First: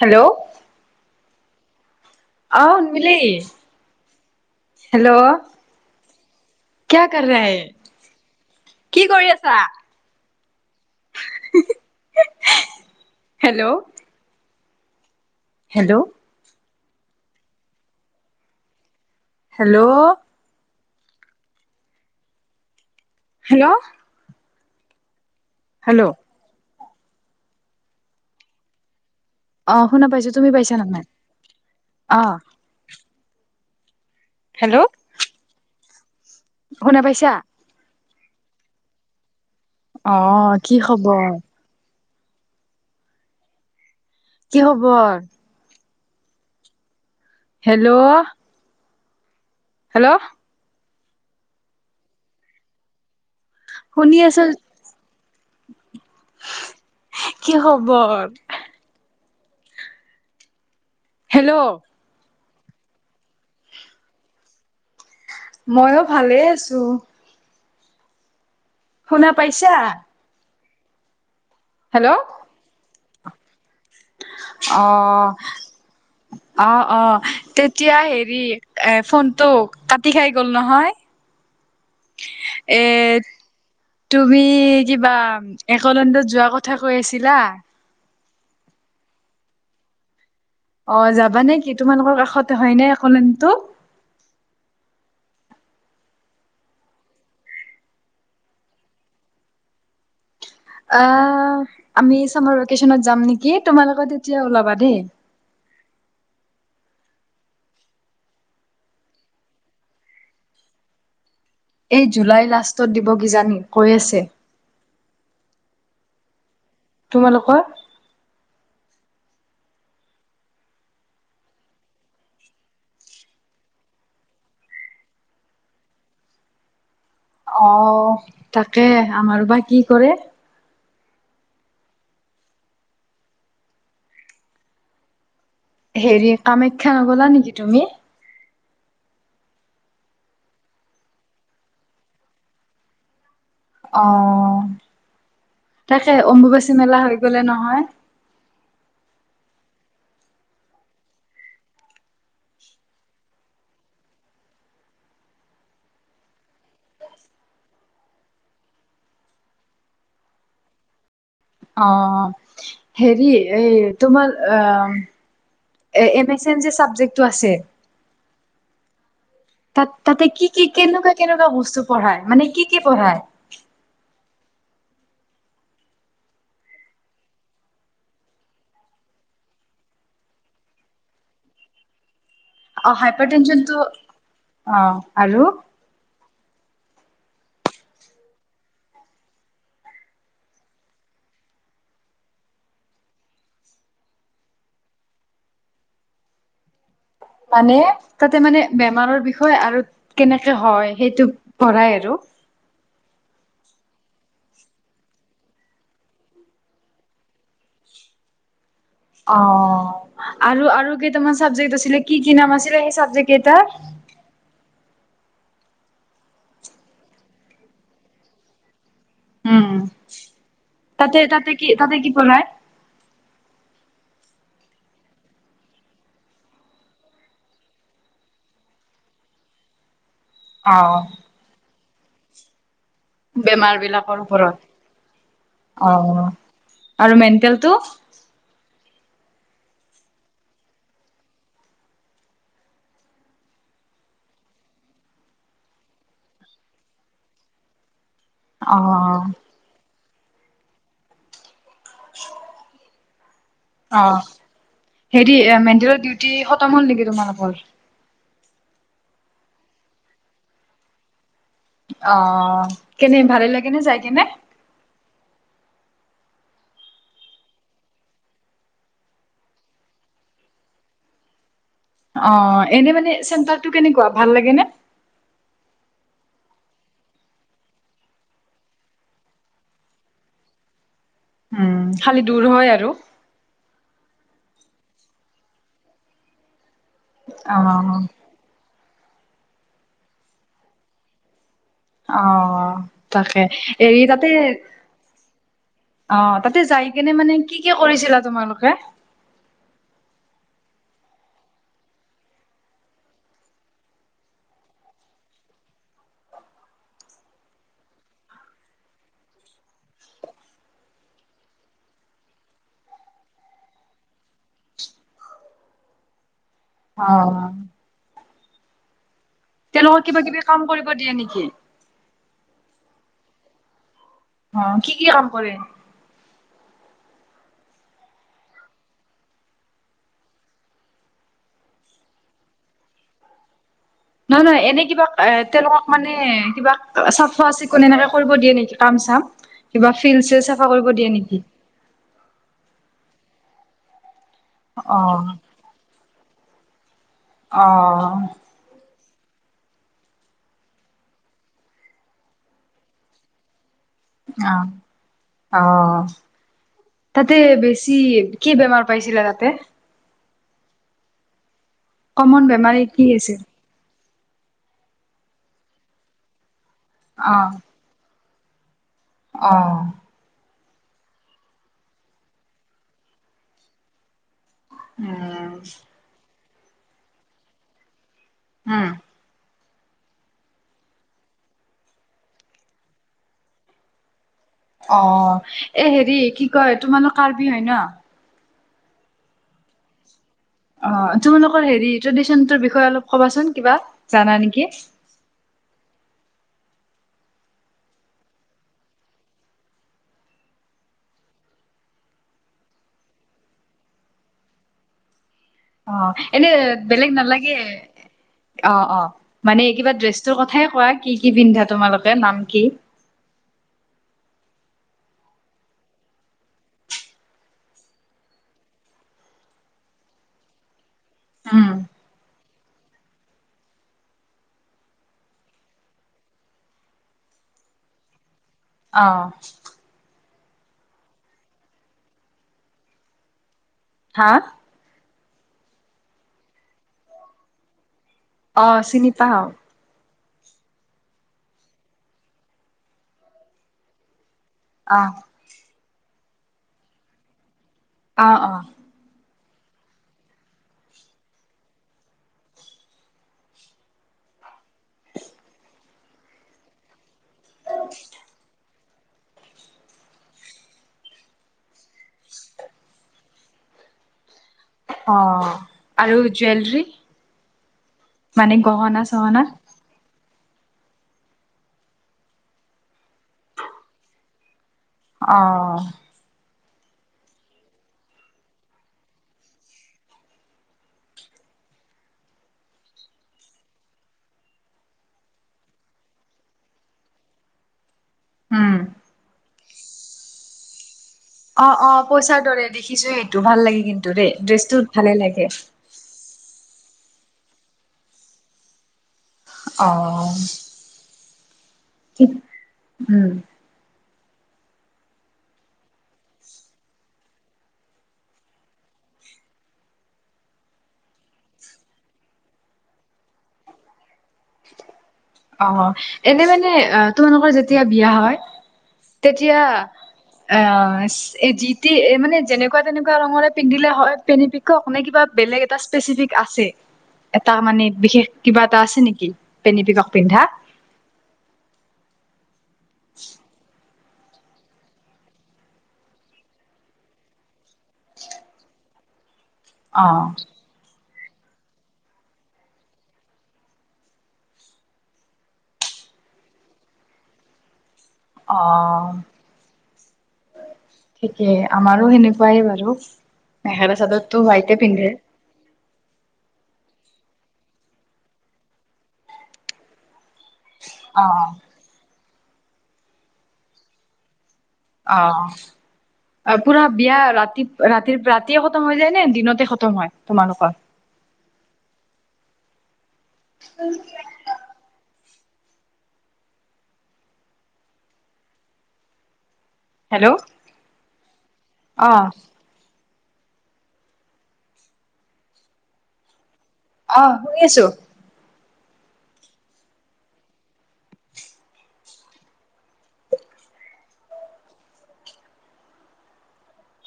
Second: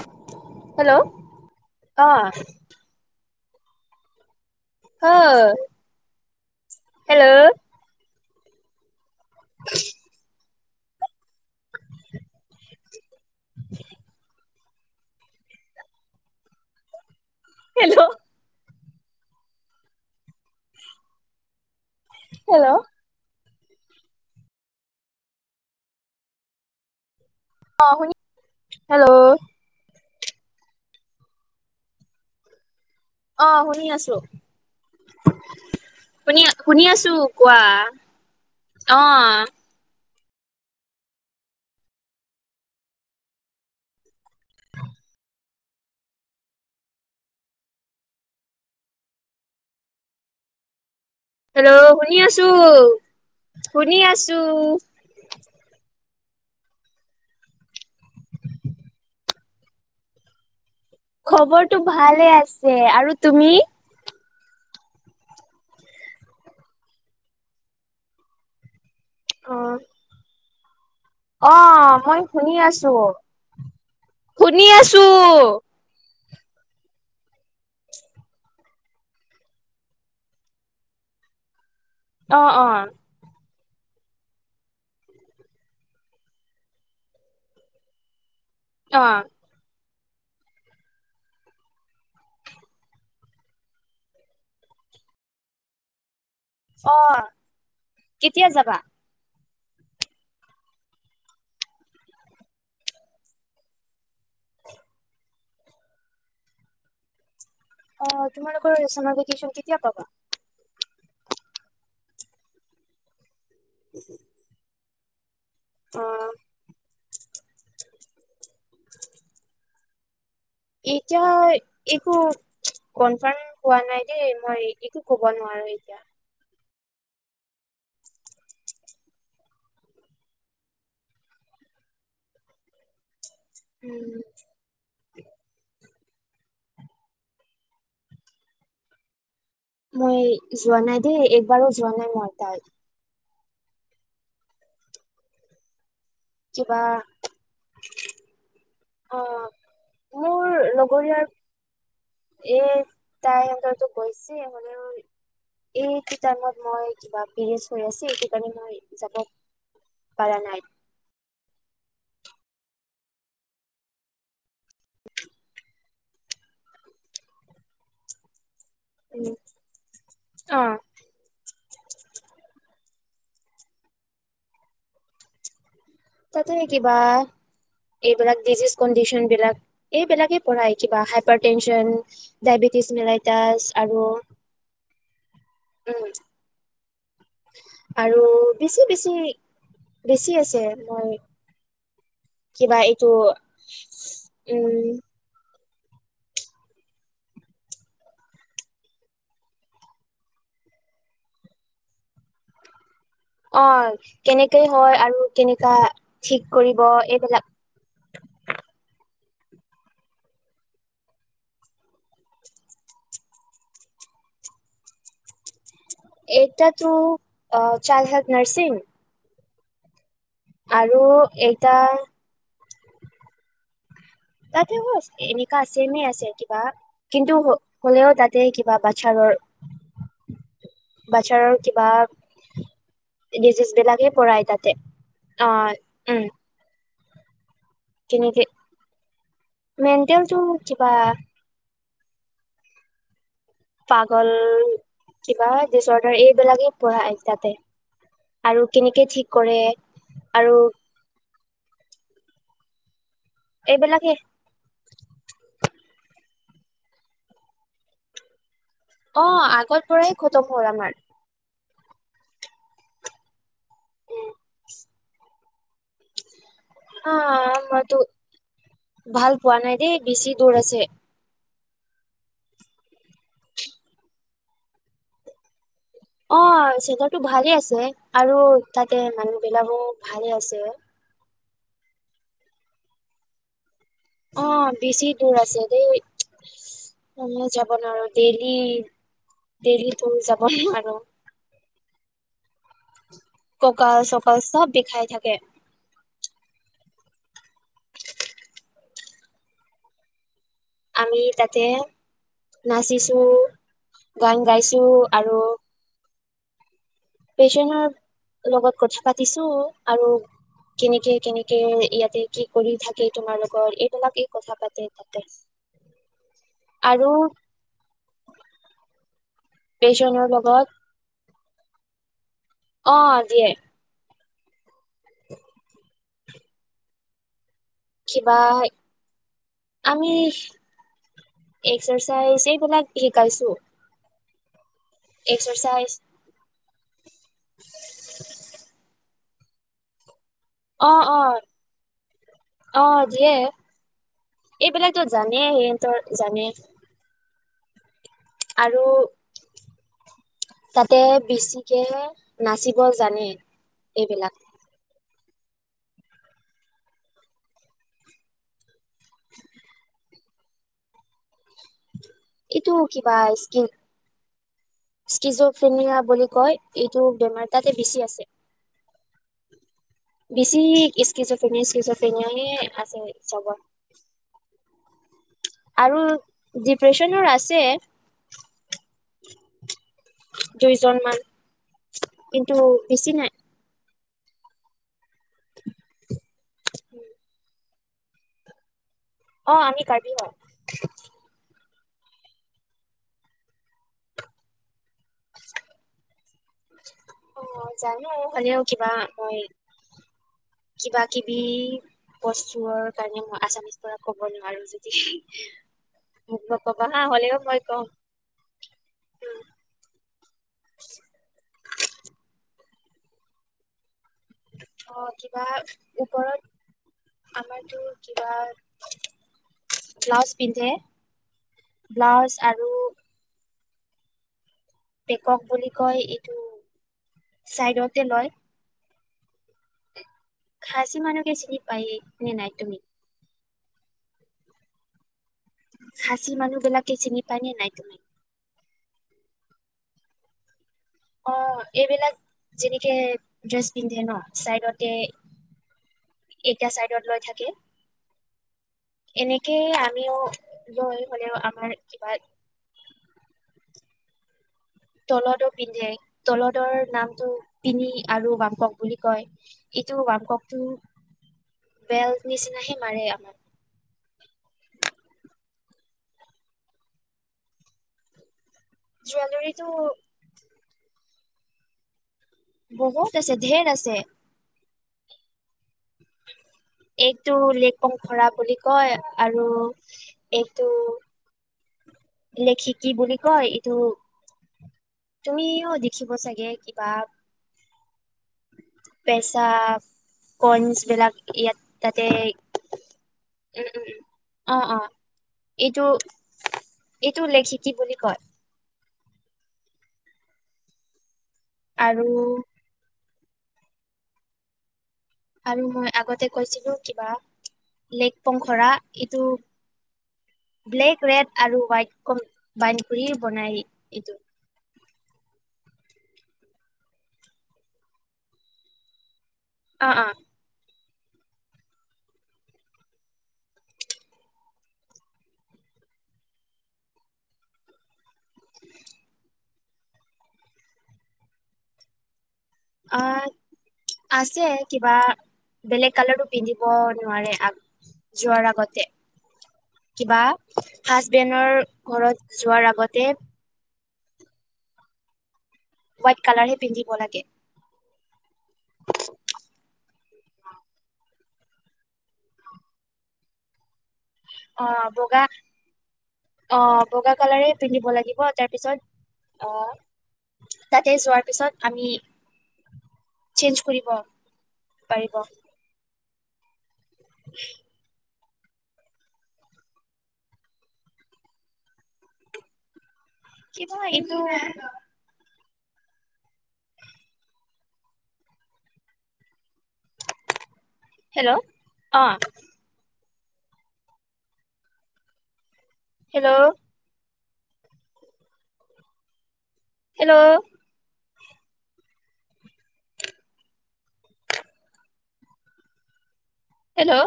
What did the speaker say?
Hello hello. অ আহন মিলি। হেল্ল' অ ক কৰ ৰে হেল্ল' হ। কি কৰি আছা। Hello. Hello. Hello. Hello. Hello. Hello. Hello. অ শুনি হেল্ল' আহ শুনা পাইছো তুমি পাইছা নহাই আহ অ শুনি আছো। হেল্ল'। শুনি শুনি শুনা আছো পাইছা কোৱা অ। অ কি খবৰ। কি খবৰ। হেল্ল'। হেল্ল'। হেল্ল' শুনি আছো শুনি আছো। কি খবৰ। হেল্ল' খবৰটো ভালে আছে আৰু তুমি। মই ভালেই আছো। শুনা পইচা। অহ, মই শুনি আছো- শুনি আছো। অহ - অহ তেতিয়া হেৰি এ ফোনটো কাটি খাই গল নহয়। [inaudible] অহ - এ অহ তুমি কিবা একলন্দত যোৱা কথা কৈ আছিলা? অ', অহ, যাবা নেকি তোমালোকৰ কাষতে হয় নে একলেণ্ডটো? অহ, কেতিয়া যাবা? আহ, আমি চামাৰ ভেকেশচনত যাম নেকি তোমালোকে তেতিয়া ওলাবা দেই। [inaudible] অহ, তোমালোকৰ চামাৰ ভেকেশন কেতিয়া পাবা? এই জুলাই লাষ্টত দিব কিজানি কৈ আছে। অহ তোমালোকৰ? [inaudible] এতিয়া একো কনফাৰ্ম হোৱা নাই দেই মই ৰেডীটো কব নোৱাৰো এতিয়া অহ, তাকে আমাৰো বা কি কৰে। উম হেৰি কামাখ্যা নগলা নেকি তুমি? মই যোৱা নাই দেই একবাৰো যোৱা নাই মই তাই অহ তাকে অম্বুবাচী কিবা মেলা হৈ গ'লে নহয়? অহ, মোৰ লগৰীয়াৰ এ তাই [unintelligible] [unintelligible] পাৰা নাই? অহ, হেৰি এই তোমাৰ আহ এম এছ এন যে চাবজেক্টটো আছে উম তাত তাতে কি- অ কি কেনেকুৱা -কেনেকুৱা বস্তু পঢ়ায় মানে কি -কি পঢ়ায়? তাতে কিবা এইবিলাক ডিজিজ কণ্ডিচন বিলাক এইবিলাকে পঢ়ায় কিবা হাইপাৰ টেনশন ডায়বেটিছ, অ হাইপাৰ নিলাইটাছ টেনচনটো আৰু অ আৰু [inaudible] উম আৰু বেছি- বেছি -বেছি আছে মই কিবা এইটো উম মানে তাতে মানে বেমাৰৰ বিষয়ে আৰু কেনেকে হয় সেইটো পঢ়াই আৰু। [inaudible] অহ, কেনেকে হয় আৰু কেনেকা ঠিক কৰিব এইবিলাক অহ আৰু- আৰু কেইটামান চাবজেক্ট আছিলে কি- কি নাম আছিলে সেই চাবজেক্ট কেইটা? এইথ দা true child health nursing um, আৰু তাতে -তাতে কি এটা তাতে কি বনাই? তাতে কচ এনেকা আছে এনেই আছে কিবা কিন্তু হ'লেও তাতে কিবা বাছাৰৰ [inaudible] অ বাচ্ছাৰৰ কিবা ডিজিজ বেমাৰ বিলাকে বিলাকৰ পৰাই তাতে অ ওপৰত অহ আৰু মেন্টেলটো তেনেকে [inaudible] মেণ্টেলটো কিবা পাগল কিবা ডিচঅৰ্ডাৰ এইবিলাকেই পঢ়ায় তাতে। আৰু অ কেনেকে ঠিক কৰে আৰু [unintelligible] অ এইবিলাকে হেৰি মেণ্টেলৰ ডিউটি খতম হ'ল নেকি তোমালোকৰ? অ আগৰ পৰাই খতম হ'ল আমাৰ অ কেনে ভালেই লাগেনে যাই কেনে? অ মইতো ভাল পোৱা নাই দেই বেছি দূৰ আছে। অ এনে মানে চেণ্টাৰটো কেনেকুৱা ভাল লাগে নে? অ চেন্টাৰটো ভালেই আছে আৰু তাতে মানুহ বিলাকো ভালে আছে। উম খালি দূৰ হয় আৰু অ বেছি দূৰ আছে দেই মই মই অ যাব নোৱাৰো ডেইলি, ডেইলি ত যাব নোৱাৰো। অ তাকে কঁকাল এৰি তাতে চকাল চব বিষাই থাকে অ তাতে যাই কিনে মানে কি কি কৰিছিলা তোমালোকে? আমি তাতে নাচিছো, গান গাইছো আৰু পেচেনৰ লগত কথা পাতিছো আৰু কেনেকে কেনেকে ইয়াতে কি কৰি থাকে তোমাৰ লগত এইবিলাকে কথা পাতে তাতে আৰু অহ তেওঁলোকক কিবা পেচনৰ কিবি লগত কাম কৰিব দিয়ে নেকি? অ দিয়ে অ কি কি কাম কৰে। কিবা আমি এক্সাৰচাইজ এইবিলাক শিকাইছো। নহয় নহয় এনেই কিবা এ তেওঁলোকক এক্সাৰচাইজ মানে কিবা চাফা চিকুণ এনেকে কৰিব দিয়ে নেকি কাম চাম। কিবা ফিলছিছ অ অ, অ। দিয়ে এইবিলাক অ ত জানে সিহঁতৰ জানে অ। আৰু। তাতে বেছিকে, নাচিব জানে, এইবিলাক। অ, তাতে বেছি কি বেমাৰ পাইছিলে তাতে। কমন এইটো বেমাৰী কি কিবা আছিল স্কিল সকিজফেমিয়া বুলি কয় এইটো অ বেমাৰ তাতে বেছি আছে। অ। বেছিচে নে আছে চব। [unintelligible] উম। ডিপ্ৰেছনৰ আছে। হম। দুইজন, মান কিন্তু বেছি নাই। অ এই হেৰি কি কয় তোমালোক কাৰ্বি হয় ন। অ আমি কাৰ্বি হয়। অ তোমালোকৰ হেৰি ট্ৰেডিশনৰ বিষয়ে অলপ কবাচোন কিবা জানা নেকি? অ জানো খালিও কিবা মই। উম। কিবা কিবি, বস্তুৰৰ কাৰণে মই আছামিজ পৰা ক'ব নোৱাৰো যদি। অ মোক এনে নকবা হা বেলেগ হ'লেও নালাগে। মই কম অ অ মানে কিবা ড্ৰেছটোৰ কথাই কোৱা কি কি পিন্ধা। তোমালোকে নাম কি? অ কিবা ওপৰত। আমাৰতো কিবা ব্লাউজ পিন্ধে। উম ব্লাউজ আৰু বেকক বুলি কয় এইটো, চাইডতে লয়। অ। খাচি মানুহকে চিনি পায়েই নে নাই তুমি। হা। খাঁচি মানুহ বিলাকে চিনি পাই নে নাই তুমি। অ চিনি পাও অ এইবিলাক, যেনেকে, ড্ৰেছ পিন্ধে ন চাইডতে। অ এটা চাইডত লৈ থাকে। অ অ। এনেকেই আমিও লৈ হলেও আমাৰ কিবা। তলতো পিন্ধে তলতোৰ নামটো পিনি আৰু বাম্পক। বুলি কয়, এইটো মাপক টো। বেল্ট নিচিনাহে মাৰে আমাক। অ আৰু জুৱেলাৰী। মানে গহনা চহনা। জুৱেলাৰীটো [unintelligible] বহুত আছে ধেৰ আছে। অ। এইটো লেং খৰা বুলি কয় আৰু এইটো [unintelligible] লেখি কি বুলি কয় এইটো। তুমিও দেখিব চাগে কিবা। উম পেচাপ কনছ বিলাক ইয়াত অ অ তাতে পইচাৰ দৰে দেখিছো এইটো ভাল উম উম লাগে উম কিন্তু দেই অ অ ড্ৰেছটো ভালে লাগে এইটো [unintelligible] এইটো লেখি কি বুলি কয় অ আৰু ঠিক উম আৰু মই আগতে কৈছিলো কিবা লেক পংখৰা এইটো ব্লেক ৰেড আৰু হোৱাইট কম্বাইন কৰি বনাই এইটো অ এনে মানে তোমালোকৰ যেতিয়া বিয়া হয় তেতিয়া অ অ এ এ যিটি মানে যেনেকোৱা তেনেকোৱা ৰঙৰে পিন্ধিলে হয় পিন্ধি নে কিবা বেলেগ এটা স্পেচিয়েল এটা মানে বিশেষ কিবা এটা আছে নেকি পেনি পিকক পিন্ধা অহ আছে কিবা বেলেগ কালাৰটো পিন্ধিব নোৱাৰে আ যোৱাৰ আগতে অ কিবা হাজবেণ্ডৰ ঘৰত যোৱাৰ আগতে হোৱাইট কালাৰহে পিন্ধিব লাগে অ ঠিকেই আমাৰো সেনেকোৱাই বাৰু মেখেলা চাদত তো অ ৱাইতে পিন্ধে বগা অ বগা কালাৰে পিন্ধিব লাগিব তাৰপিছত অহ তাতে অ যোৱাৰ পিছত আমি চেঞ্জ কৰিব পাৰিব অ পুৰা বিয়া ৰাতি ৰাতিৰ ৰাতি য়ে খতম হৈ যায় নে দিনতে খতম হয় তোমালোকৰ কিবা এইটো [unintelligible] হেল্ল' হেল্ল' অ আহ। হেল্ল'। আহ শুনি আছো। হেল্ল'। হেল্ল'।